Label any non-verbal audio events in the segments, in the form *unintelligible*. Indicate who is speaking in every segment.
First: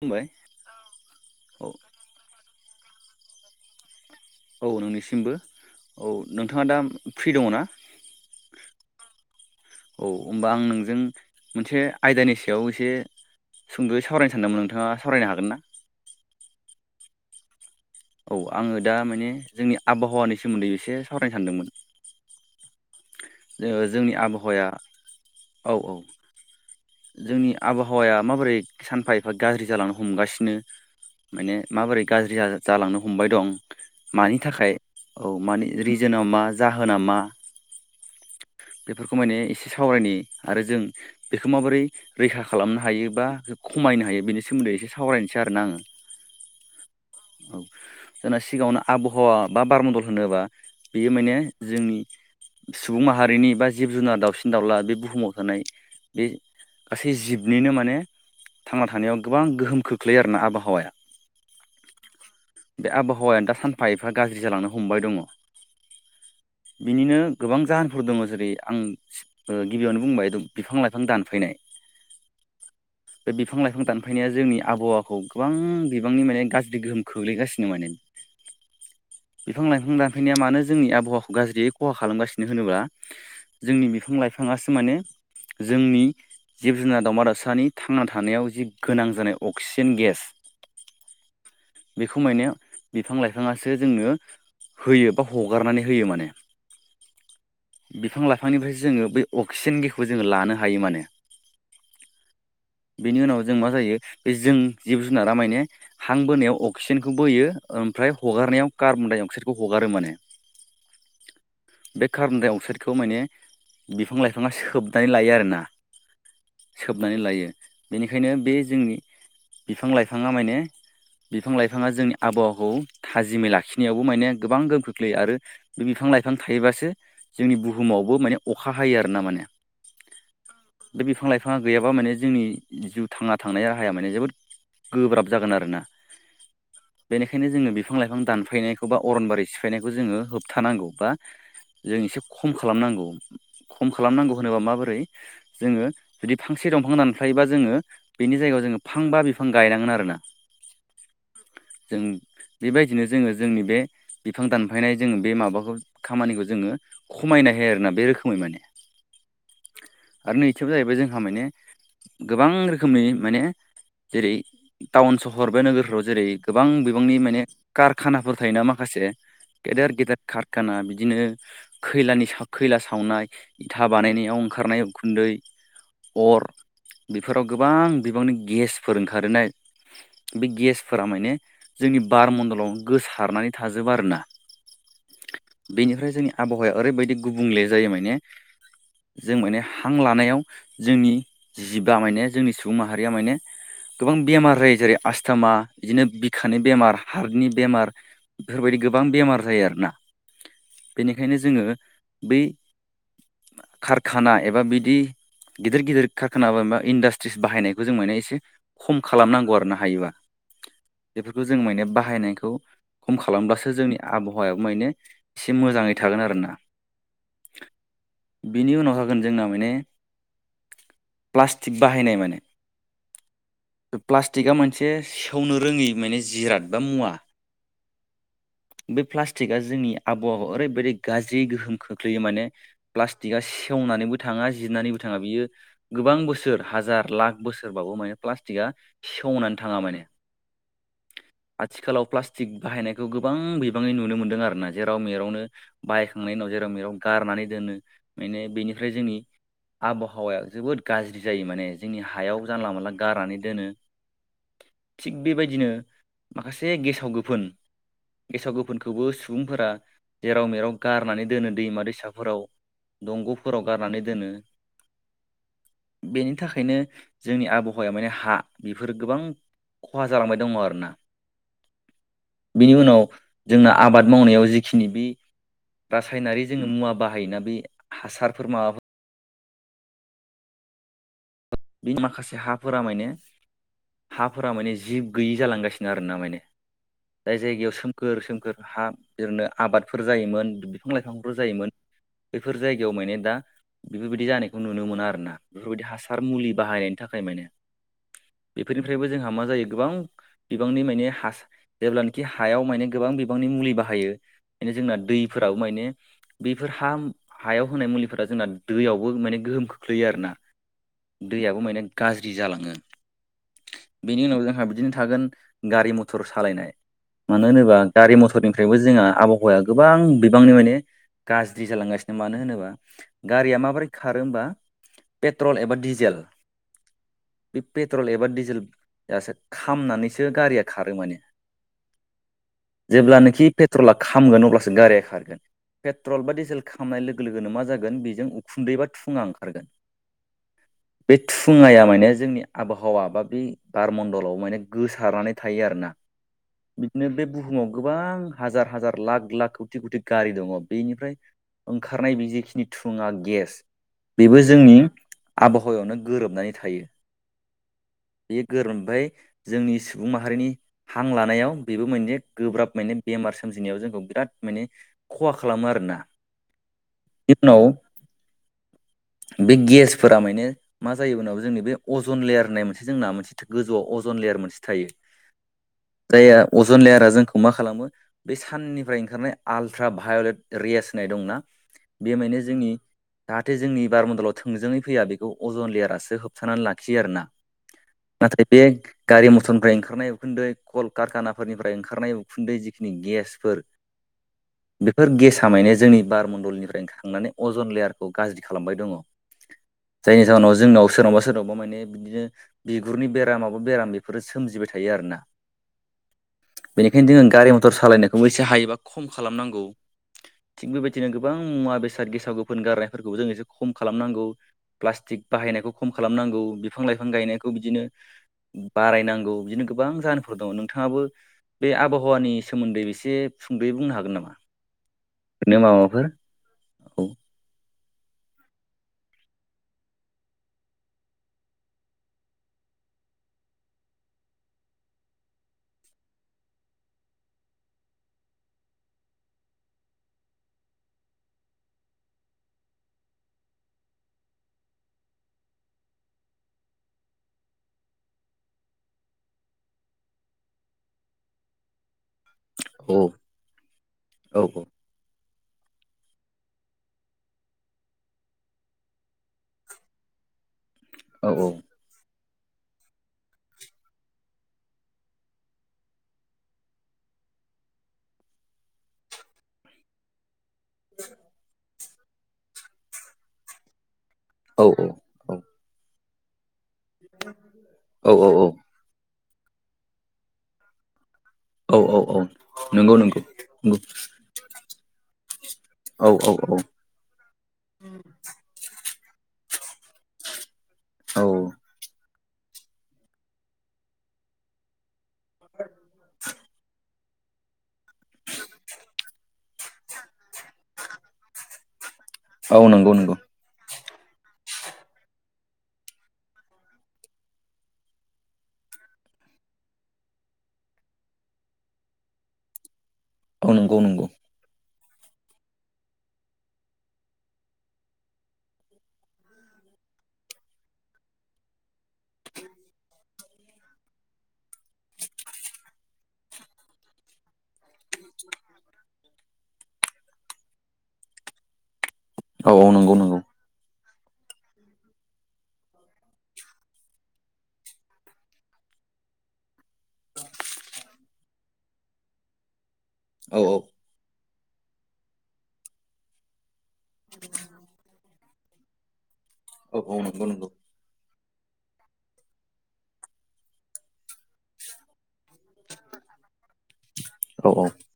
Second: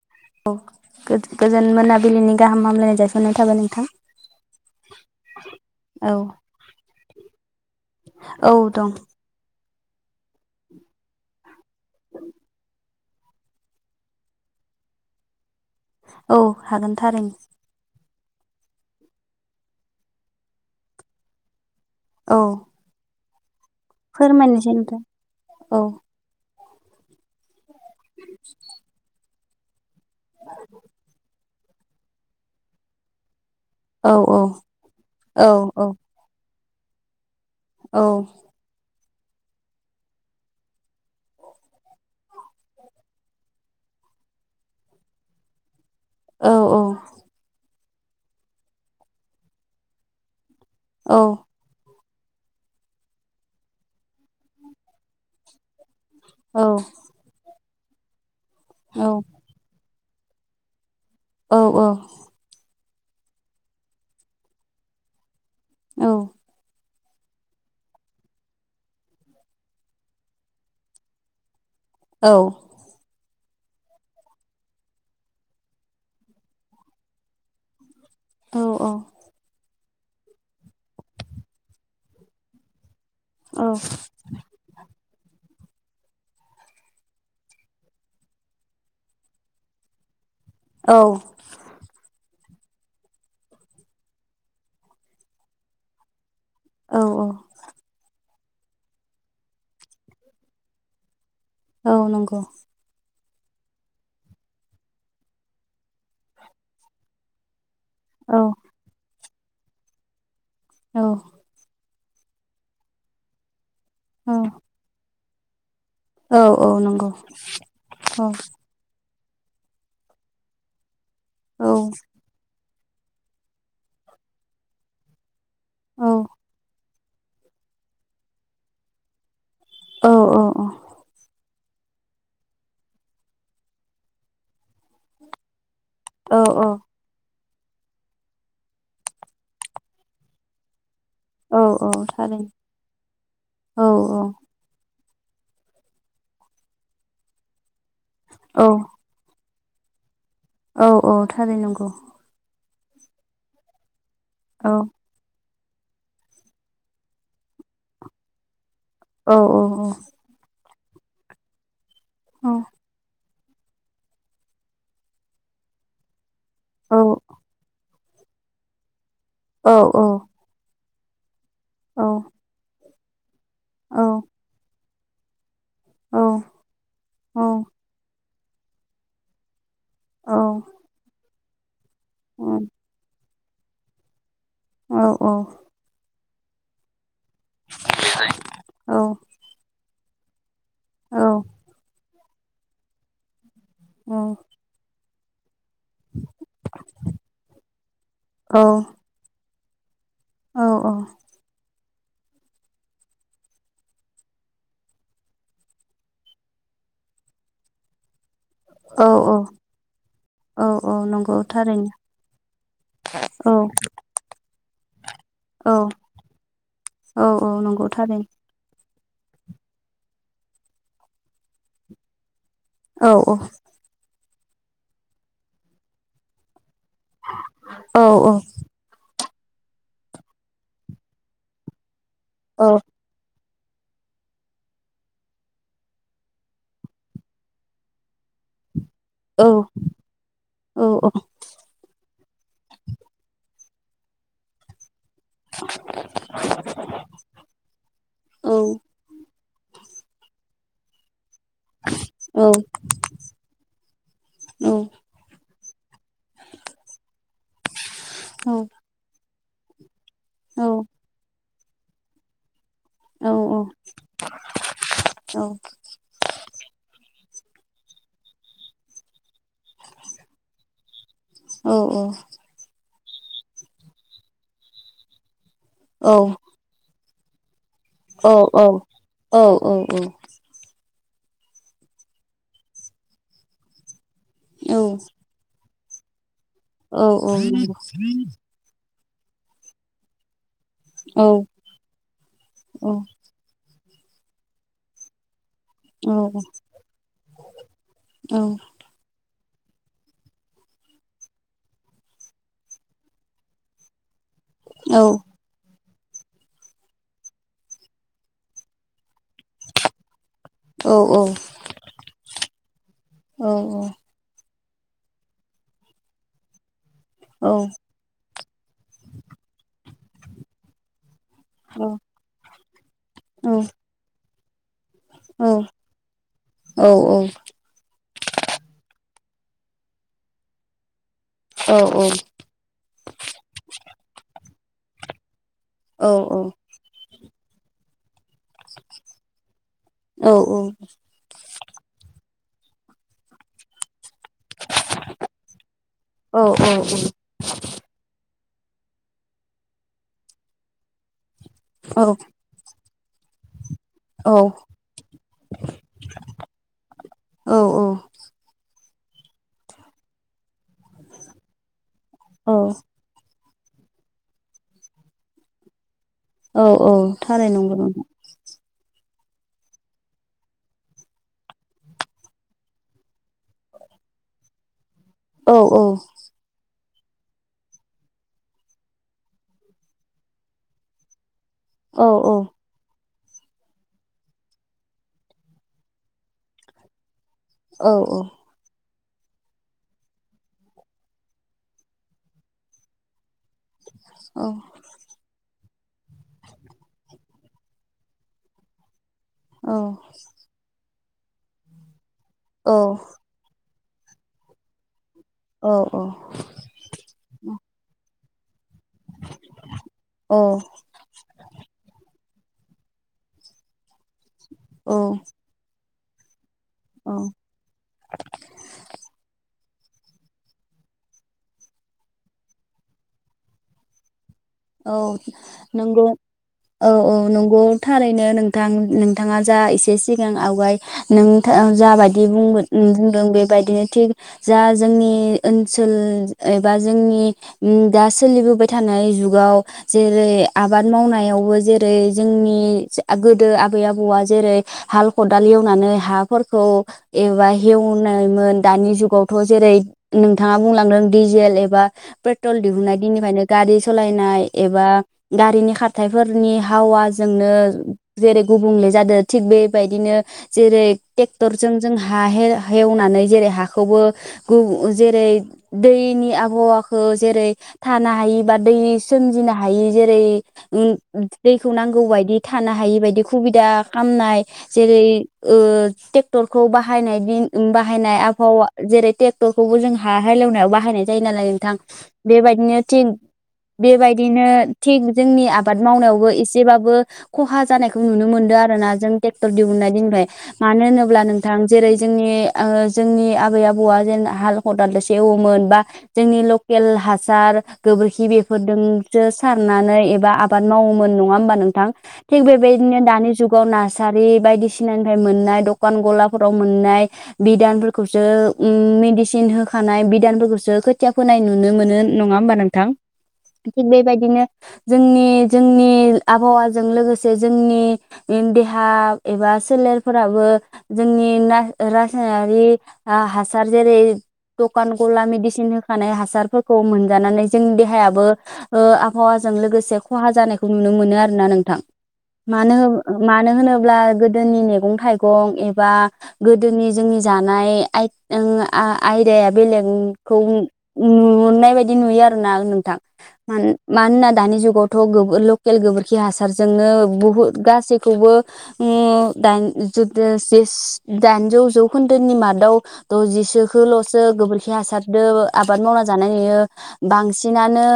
Speaker 1: खुलुमबाय
Speaker 2: औ
Speaker 1: औ
Speaker 2: गोज-गोजोन मोनाबिलिनि गाहाम हामलायनाय जासिहरनाय थाबाय नोंथां।
Speaker 1: औ नोंनिसिमबो औ नोंथाङा दा फ्रि दङ ना?
Speaker 2: औ दं
Speaker 1: औ होमबा आं नोंजों मोनसे आयदानि सायाव एसे सुंद'यै सावरायनो सानदोंमोन नोंथाङा सावरायनो हागोन ना?
Speaker 2: औ हागोन थारैनो।
Speaker 1: औ आङो दा माने जोंनि आबहावानि सोमोन्दै एसे सावरायनो सानदोंमोन।
Speaker 2: औ
Speaker 1: जोङो जोंनि आबहावाया
Speaker 2: फोरमायनोसै नोंथां
Speaker 1: औ औ जोंनि आबहावाया माबोरै सानफा एफा गाज्रि जालांनो हमगासिनो माने माबोरै गाज्रि जा-जालांनो हमबाय दं
Speaker 2: औ
Speaker 1: मानि
Speaker 2: औ
Speaker 1: थाखाय औ मानि रिजोनाव मा जाहोन नामा
Speaker 2: औ
Speaker 1: बेफोरखौ माने एसे सावरायनि आरो जों बेखौ माबोरै रैखा खालामनो हायो बा खम मायनो हायो बेनि सोमोन्दै एसे सावरायनोसै आरोना आङो।
Speaker 2: औ औ
Speaker 1: औ जोंना सिगाङावनो आबहावा बा बारमडल होनोबा बेयो
Speaker 2: औ
Speaker 1: माने जोंनि सुबुं माहारिनि बा जिब जुनार दाउसिन दाउला बे बुहुमाव थानाय बे
Speaker 2: औ
Speaker 1: गासै जिबनिनो माने थांना
Speaker 2: औ
Speaker 1: थानायाव गोबां गोहोम खोख लैयो आरोना आबहावाया
Speaker 2: औ औ
Speaker 1: बे आबहावायानो दा सानफा एफा गाज्रि जालांनो हमबाय दङ।
Speaker 2: औ
Speaker 1: बिनिनो गोबां जाहोनफोर दङ जेरै आं ओ गिबियावनो बुंबाय बिफां लाइफां दानफायनाय।
Speaker 2: औ
Speaker 1: बे बिफां लाइफां दानफायनाया जोंनि आबहावाखौ गोबां बिबांनि माने गाज्रि गोहोम खोख्लैगासिनो माने। बिफां लाइफां दानफायनाया मानो जोंनि आबहावाखौ गाज्रियै खहा खालामगासिनो होनोबा जोंनि बिफां लाइफाङासो माने जोंनि जिब जुनार दावमा दाउसानि थांना थानायाव जि गोनां जानाय अक्सिजेन गेस
Speaker 2: औ
Speaker 1: बेखौ मोनो। बिफां लाइफाङासो जोंनो होयो बा हगारनानै होयो माने।
Speaker 2: औ औ
Speaker 1: बिफांनिफ्रायसो जोङो बै अक्सिजेन गेखौ जोङो लानो हायो माने।
Speaker 2: औ नंगौ
Speaker 1: बेनि उनाव जों मा जायो बे जों जिब जुनारा माने हां बोनायाव अक्सिजेनखौ बोयो ओमफ्राय
Speaker 2: औ
Speaker 1: हगारनायाव कार्बन डाइ अक्साइदखौ हगारो माने।
Speaker 2: औ
Speaker 1: बे कार्बन डाइ अक्साइदखौ माने बिफां
Speaker 2: औ
Speaker 1: लाइफाङा सोबनानै लायो आरोना।
Speaker 2: औ औ नंगौ
Speaker 1: सोबनानै लायो
Speaker 2: औ
Speaker 1: बेनिखायनो बे जोंनि बिफां लाइफाङा माने बिफां
Speaker 2: औ
Speaker 1: लाइफाङा जोंनि आबहावाखौ थाजिमै लाखिनायावबो माने गोबां गोहोम खोख्लैयो आरो बे बिफां
Speaker 2: औ
Speaker 1: लाइ- थायोबासो जोंनि बुहुमावबो माने अखा हायो आर ना माने
Speaker 2: औ औ औ
Speaker 1: बिफाङा गैयाबा माने जोंनि जिउ थांना थांनाय राहाया माने जोबोद गोब्राब जागोन आरोना।
Speaker 2: औ औ
Speaker 1: *inaudible*
Speaker 2: औ औ
Speaker 1: जों एसे
Speaker 2: थारैनो
Speaker 1: खम खालामनांगौ
Speaker 2: औ
Speaker 1: खम खालामनांगौ होनोल्बा माबादि। जोङो जुदि फांसे दंफां दानफायोबा जोङो बेनि जायगायाव
Speaker 2: औ
Speaker 1: जोङो फां बा बिफां। बिफां गायनांगोन आरो ना।
Speaker 2: औ औ थारै नंगौ।
Speaker 1: बेबायदिनो जोङो जोंनि बे बिफां
Speaker 2: औ
Speaker 1: दानफायनाय जोङो बे माबाखौ। खामानिखौ जोङो खमायनो हायो आरोना बे रोखोमै माने।
Speaker 2: औ औ औ।
Speaker 1: खथियाव जाहैबाय जोंहा माने गोबां रोखोमनि माने। जेरै टाउन सहर बा नोगोरफ्राव जेरै गोबां
Speaker 2: औ
Speaker 1: बिबांनि माने कार। कखानाफोर थायोना माखासे
Speaker 2: औ
Speaker 1: गेदेर
Speaker 2: औ
Speaker 1: गेदेर कारखाना बिदिनो
Speaker 2: औ
Speaker 1: खैला। सावनाय इथा
Speaker 2: औ
Speaker 1: बानायनायाव ओंखारनाय उखुन्दै। अर
Speaker 2: औ
Speaker 1: बेफोराव
Speaker 2: औ
Speaker 1: गोबां बिबांनि गेसफोर ओंखारोनाय। बे गेसफोरा माने। जोंनि बारमडलावनो गोसारनानै थाजोबा आरोना।
Speaker 2: औ औ।
Speaker 1: बेनिफ्राय जोंनि आबहावाया ओरैबायदि गुबुंले जायो माने जों माने हां लानायाव। जोंनि जिबआ माने जोंनि सुबुं माहारिया माने गोबां बेमार रायो जेरै। आस्थामा बिदिनो बिखानि बेमार हार्टनि बेमार बेफोरबायदि गोबां बेमार जायो आरोना। बेनिखायनो जोङो बै। कारखाना एबा बिदि। गिदिर गिदिर खारखाना एबा इन्डासट्रिस बाहायनायखौ जों मोनो एसे। खम
Speaker 2: औ
Speaker 1: खालामनांगौ आरो ना हायोबा।
Speaker 2: औ नंगौ
Speaker 1: बेफोरखौ जों माने
Speaker 2: थारैनो
Speaker 1: बाहायनायखौ खम
Speaker 2: औ
Speaker 1: खालामब्लासो जोंनि आबहावायाव। एसे
Speaker 2: औ
Speaker 1: मोजाङै थागोन आरो ना
Speaker 2: औ औ नंगौ थारैनो
Speaker 1: बिनि उनावहाय। जोगोन जोंना माने प्लास्टिक बाहायनाय माने।
Speaker 2: औ औ।
Speaker 1: प्लास्टिक मोनसे सेवनो रोङै माने जिराद। एबा मुवा
Speaker 2: औ
Speaker 1: बे प्लास्टिका। जोंनि आबहावाखौ ओरैबायदि गाज्रि गोहोम खोख्लैयो माने
Speaker 2: औ
Speaker 1: प्लास्टिकआ। सेवनानैबो थाङा जिरनानैबो थाङा बियो गोबां बोसोर हाजार लाख बोसोरबाबो माने प्लास्टिकआ।
Speaker 2: औ
Speaker 1: सेवनानै थाङा माने
Speaker 2: औ
Speaker 1: आथिखालाव प्लास्टिक। प्लास्टिक बाहायनायखौ गोबां बिबाङै नुनो मोन्दों आरो ना जेराव। जेराव मेरावनो बाहायखांनायनि उनाव जेराव मेराव गारनानै दोनो बेनिफ्राय जोंनि। आबहावाया जोबोद गाज्रि। जायो माने जोंनि हायाव जानला मानला गारनानै दोनो थिग बेबायदिनो। माखासे गेसाव गोफोन गेसाव गोफोनखौबो सुबुंफोरा। जेराव मेराव गारनानै दोनो दैमा दैसाफोराव। दंग'फोराव गारनानै दोनो बेनि थाखाय। बेंखायनो जोंनि आबहावाया माने हा बेफोर गोबां खहा जालांबाय दङ आरो ना।
Speaker 2: औ औ।
Speaker 1: जोंना आबाद मावनायाव जिखिनि बे रासायनारि जोङो मुवा बाहायोना बे। हासारफोर माबाफोर।
Speaker 2: औ औ औ।
Speaker 1: बे माखासे हाफोरा माने हाफोरा माने जिब गैयि जालांगासिनो। आरोना माने जाय जायगायाव सोमखोर सोमखोर हा। आबादफोर जायोमोन बिफां लाइफांफोर जायोमोन बफोर जायगायाव माने दा। बेफोरबायदि जानायखौ नुनो मोनो आरोना बेफोरबायदि हासार।
Speaker 2: औ
Speaker 1: मुलि बाहायनायनि थाखाय माने
Speaker 2: औ
Speaker 1: बेफोरनिफ्रायबो जों। जोंहा माजायो गोबां बिबांनि माने जेब्लानखि हायाव माने गोबां बिबांनि मुलि बाहायो। बेनो
Speaker 2: औ
Speaker 1: जोंना दैफोराबो माने बेफोर हा हायाव होनाय मुलिफोरा जोंना दैयावबो माने गोहोम खोख्लैयो आरो ना दैयाबो माने गाज्रि जालाङो बेनि उनाव जोंहा बिदिनो थागोन गारि मथर सालायनाय मानो होनोबा गारि मथरनिफ्रायबो जोंहा आबहावाया गो गोबां बिबांनि माने गाज्रि जालांगासिनो मानो होनोबा गारिया माबोरै खारो होमबा पेट्रल एबा डिजेल बे पेट्रल बा दिजेलासो खामनानैसो गारिया खारो माने जेब्लानोखि पेट्रला खामगोन अब्लासो गारिया खारगोन पेट्रल बा डिजेल ख खालामनाय लोगो लोगोनो मा जागोन बेजों खुन्दैबा थुङा ओंखारगोन बे थुङाया माने जोंनि आबहावा वा बै बार मण्डल व माने गोसारनानै थायो आरो ना बिदिनो बे बुहुमाव गोबां हाजार हाजार लाख लाख कौटि कौटि गारि दङ बेनिफ्राय ओंखारनाय बेेजिखिनि धुङा गेस बेबो जोंनि आबहावायावनो गोरोबनानै थायो बे गोरोबाय जोंनि सुबुं माहारिनि हां लानायाव बेबो माने
Speaker 2: औ
Speaker 1: गोब्राब माने बेमार सोमजिनायाव जोंखौ बिराद माने खहा खालामो आरो ना
Speaker 2: औ औ थारै नंगौ नामा?
Speaker 1: बे गेसफोरा माने मा जायो उनाव जोंनि बे अजन लेयार होननाय मोनसे जोंना मोनसे गोजौआव अजन लेयार मोनसे थायो
Speaker 2: औ औ
Speaker 1: जन लेयारा जोंखौ मा खालामो बे साननिफ्राय ओंखारनाय आल्ट्रा भायलेट रेयास होननाय दंना
Speaker 2: औ
Speaker 1: बे माने
Speaker 2: औ
Speaker 1: जोंनि जाहाथे जोंनि बारमडलाव थोंजोङै फैया बेखौ अजन लेयारासो होबथानानै लाखियो आरो ना
Speaker 2: औ
Speaker 1: नाथाय बेग गारि मथरनिफ्राय ओंखारनाय उखुन्दै कल कारखानाफोरनिफ्राय ओंखारनाय उखुन्दै जिखिनि गेस फोर बेफोर गेसा माने जोंनि बारमण्डलनिफ्राय ओंखारनानै अजन लेयारखौ गाज्रि खालामबाय दङ। जायनि जाहोनाव जोंनाव सोरनावबा सोरनावबा माने बिदिनो
Speaker 2: औ
Speaker 1: बिगुरनि बेराम माबा बेराम फोर सोमजिबाय थायो आरो ना बेनिखायनो जोंङो गारि मथर सालायनायखौबो एसे हायोबा खम खालामनांगौ थिग बेबायदिनो गोबां मुवा बेसाद गेसाव गोफोन गारनायफोरखौबो जों एसे खम खालामनांगौ प्लास्टिक बाहायनायखौ खम खालाम नांगौ बिफां लाइफां गायनायखौ बिदिनो बारायनांगौ बि- गोबां जाहोनफोर दङ नोंथाङाबो बे आबहावानि सोमोन्दै एसे सुंदयै बुंनो हागोन नामा?
Speaker 2: औ
Speaker 1: ओरैनो
Speaker 2: नंगौ
Speaker 1: माबाफोर
Speaker 2: औ औ नंगौ थारैनो नोंथां नोंथाङा जा एसे सिगां आवगाय नोंथा जा बायदि बुंगोन। बुंदों बेबायदिनो थिग जा जोंनि ओनसोल एबा जोंनि दा सोलिबोबाय थानाय जुग आबाद मावनायावबो जेरै जोंनि गोदो आबै आबौआ जों जेरै हाल खदाल एवनानै हाफोरखौ एबा हेवनायमोन दानि जुगाव जेरै नोंथाङा बुंलांदों दिजेल एबा पेट्रल दिहुनाय दिननिफ्रायनो गारि
Speaker 1: औ
Speaker 2: सालायनाय एबा गारिनि खारथायाइफोरनि हावाजोंनो जेरै गुबुंले जादों थिग बेबायदिनो जेरै
Speaker 1: औ
Speaker 2: टेक्टर जों हा हा हेव हेवनानै जेरै हाखौबो गु जेरै दैनि आबहावाखौ जेरै थानो हायि बा दै सोमजिनो हायि जेरै दै खौ नांगौ बायदि थानो हायि बायदि खुबिदा खालामनाय
Speaker 1: औ
Speaker 2: जेरै ओ टेक्टर खौ बाहायनायदि बाहायनाय आबहावा जेरै टेक्टरखौबो जों हा हालेवनायाव बाहायनाय जायो नालाय
Speaker 1: औ
Speaker 2: नोंथां
Speaker 1: औ औ
Speaker 2: बेबायदिनो
Speaker 1: नंगौ
Speaker 2: थिग
Speaker 1: नंगौ नंगौ
Speaker 2: बेबायदिनो थिग जोंनि आ बाद
Speaker 1: औ
Speaker 2: मावनायावबो
Speaker 1: औ औ
Speaker 2: एसेबाबो खहा जानायखौ नुनो मोनदो आरो ना जों टेक्टर दिहुननाय दिननिफ्राय मानो होनोब्ला
Speaker 1: औ
Speaker 2: नोंथां जेरै जोंनि आ जोंनि आबै आबौआ जेन हाल खदालदोस हेवोमोन बा जोंनि लकेल हासार गोबोरखि खि बेफोरदोंसो सारनानै एबा आबाद मावोमोन नंङा होमबा नोंथां थिग
Speaker 1: औ नंगौ
Speaker 2: बेबायदिनो
Speaker 1: नंगौ
Speaker 2: दानि जुगाव नास सारि बायदिसिनानिफाय मोननाय दकान गलाफोराव मोननाय बिदानफोरखौसो उम मेडिसिन होखानाय बिदानफोरखौसो खोथिया फोनाय नुनो मोनो नंङा होमबा नोंथां
Speaker 1: औ नंगौ
Speaker 2: थिग
Speaker 1: नंगौ
Speaker 2: बेबायदिनो जोंनि-जोंनि आबहावाजों लोगोसे जोंनि देहा एबा सोलेरफोराबो जोंनि ना रासायनारि आ हासार जेरै दकान गला मेडिसिन होखानाय हासारफोरखौ मोनजानानै जोंनि देह हायाबो ओ आबहावाजों लोगोसे खहा जानायखौ नुनो मोनो आरोना नोंथां
Speaker 1: औ औ नंगौ नंगौ
Speaker 2: मानोहो-मानो होनोब ब्ला गोदोनि मैगं थाइगं एबा गोदोनि जोंनि जानाय आइ ओं आ आ-आयदाया बेलेगखौ नुनाय बायदि नुयो आरो ना नों थां
Speaker 1: औ औ
Speaker 2: मानो-मानोना दानि जुगावथ' गोबो लखेल गोबोरखि हासार जोंनो बुहुत गासैखौबो उम *unintelligible*
Speaker 1: औ औ नंगौ नंगौ
Speaker 2: दाइनजौ जौखोन्दोनि मादाव दजिसोखोल'सो गोबोरखि हासार दो आबाद मावना जानाय नुयो
Speaker 1: औ
Speaker 2: बांसिनानो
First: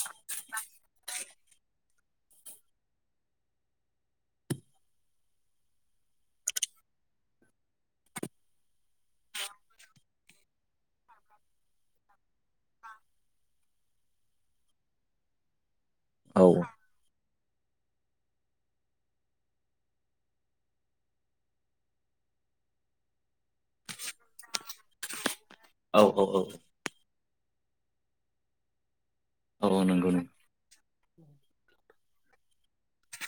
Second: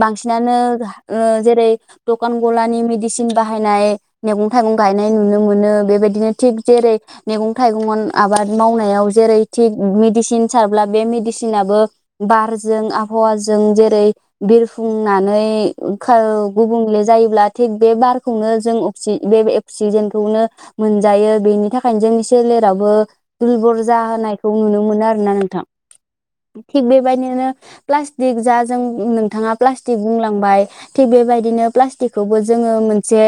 Speaker 2: बांसिनानो ओ जेरै दकान गलानि मेडिसिन बाहायनाय मैगं-थाइगं गं गायनाय नुनो मोनो बेबायदिनो थिग जेरै मेगं थाइगं आबाद मावनायाव जेरै थिग मेडिसिन सारब्ला बे मेडिसिनाबो बारजों आबहावाज जों जेरै बिरफुंनानै खा
Speaker 1: औ
Speaker 2: ओ गुबुंले जायोब्ला थिग बे बारखौनो जों बे अक्सि बे अक्सिजेनखौनो मोनजायो बेनि थाखायनो जोंनि सोले लेरावबो दुरबल जाहोनायखौ नुनो मोनो आरोना नों थां
Speaker 1: औ औ
Speaker 2: थिग बेबायदिनो प्लासथिग जा जों नों थांङा
Speaker 1: औ औ
Speaker 2: प्लास्टिक
Speaker 1: नंगौ नंगौ
Speaker 2: बुंलांबाय थिग बेबायदिनो प्लास्टिक खौबो जोंङो मोनसे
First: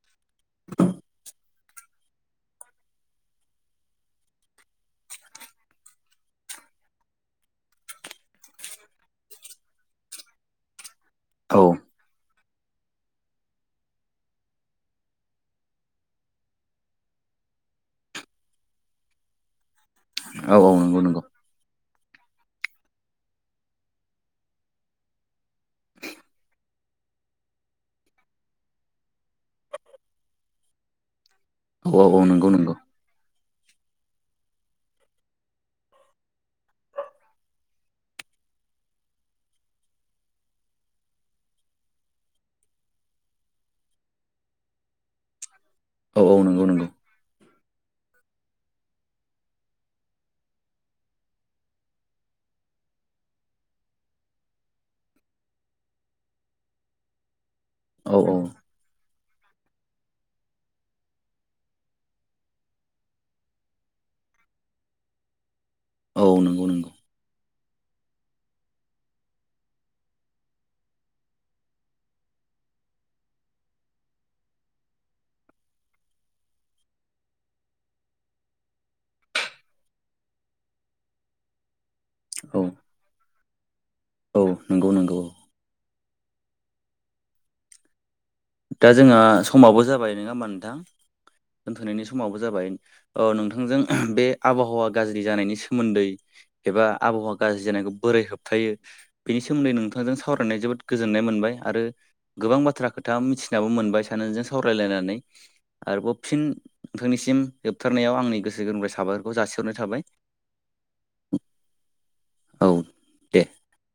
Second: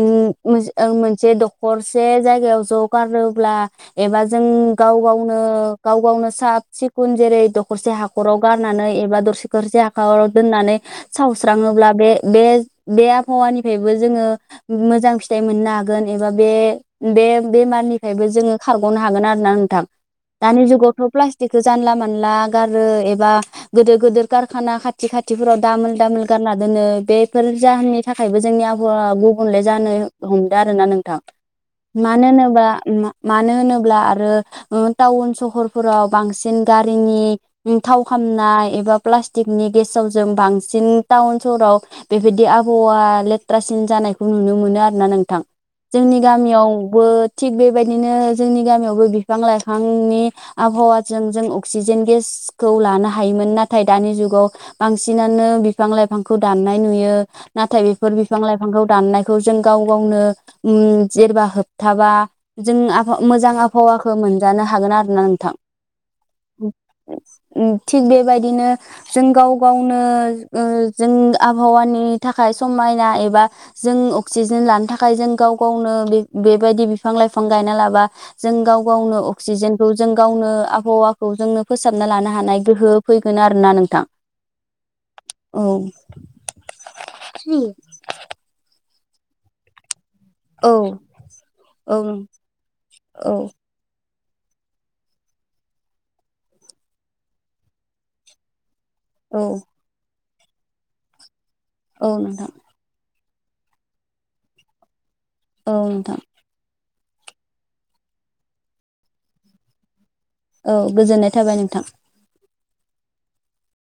Speaker 2: उम मोज ओ मोनसे दखरसे जायगायाव ज गारो ब्ला एबा जों गाव गावनो गाव गावनो साब सिखुन जेरै दखरसे हाखराव गारनानै एबा दरसे थरसे हाखराव दोननानै
Speaker 1: औ
Speaker 2: सावस्रांङोब्ला बे-बे बे आबहावानिफायबो जोंङो मोजां फिथाइ मोननो हागोन एबा बे-बे-बे मारनिफ्रायबो जोंङो खारगनो हागोन आरो ना नोंथां
Speaker 1: औ
Speaker 2: दानि
Speaker 1: औ नंगौ
Speaker 2: जुगावथ'
Speaker 1: नंगौ
Speaker 2: प्लास्टिकखो जानला मोनला गारो एबा गोदोर-गोदोर कारखाना खाथि खाथिफोराव दामोल दामोल गारना दोनो बेफोर जाहोननि थाखायबो जोंनि आबहावा गु गुबुनले जानो हमदो आरोना नोंथां
Speaker 1: औ औ औ
Speaker 2: मानो
Speaker 1: नंगौ
Speaker 2: होनोबा
Speaker 1: नंगौ
Speaker 2: मा मानो होनोब्ला आरो ओ टाउन सहरफोराव बांसिन गारिनि थाव खाम नाय एबा प्लासटिकनि गेसाव जों बांसिन टाउन सहराव बेफोरदि आबहावा लेत्ट्रासिन जान नायखौ नुनो मोनो आरोना नोंथां जोंनि
Speaker 1: औ औ नंगौ नंगौ
Speaker 2: गामियावबो थिग बेबायदिनो जोंनि गामियावबो बिफां लाइफांनि आबहावाजों जों अक्सिजेन गेसखौ लानो हायोमोन नाथ थाय दानि जुगाव बांसिनानो बिफां लाइफांखौ दान्नाय नुयो नाथाय
Speaker 1: औ
Speaker 2: बेफोर बिफां लाइफांखौ दाननाय खौ‌ जों गाव गावनो उम जेरबा होबथाबा जों आबहा मोजां आबहावाखो मोनजानो हागोन आरोना नोंथां
Speaker 1: औ नंगौ-नंगौ
Speaker 2: उम थिक बेबाय दिनो जों गाव गावनो ओ जों आबहावानि थाखाय समायना एबा जों अक्सिजेन लानो थाखाय जों गाव गावनो बेबायदि बिफां-लाइफां गायना लाबा जों गाव गावनो अक्सिजेनखौ जों गावनो आबहावाखौ जोंनो फोसाबना लानो
Speaker 1: औ
Speaker 2: हानाय गोहो फैगोन आरोना नों
Speaker 1: औ नोंगौ-नोंगौ औ।
Speaker 2: *unintelligible*
Speaker 1: दा जोंहा समाबो जाबाय। नङा होमबा
Speaker 2: औ
Speaker 1: नोंथां
Speaker 2: औ
Speaker 1: दोनथ'नायनि समावबो जाबाय
Speaker 2: औ
Speaker 1: नोंथांजों बे आबहावा गाज्रि जानायनि सोमोन्दै एबा आबहावा गाज्रि जानायखौ बोरै होबथायो। बेनि
Speaker 2: औ
Speaker 1: सोमोन्दै नोंथांजों सावरायनाय जोबोद गोजोननाय मोनबाय आरो
Speaker 2: औ नोंथां
Speaker 1: गोबां बाथ्रा खोथा मिथि बिनाबो मोनबाय सानैजों सावरायलायनानै
Speaker 2: औ
Speaker 1: आरोबाव
Speaker 2: नोंथां
Speaker 1: फिन नोंथांनिसिम जोबथारनायाव आंनि गोसो गोरबोनिफ्राय साबायखरखौ जासिहरनाय थाबाय।
Speaker 2: औ गोजोननाय थाबाय नोंथां।
Speaker 1: औ दे।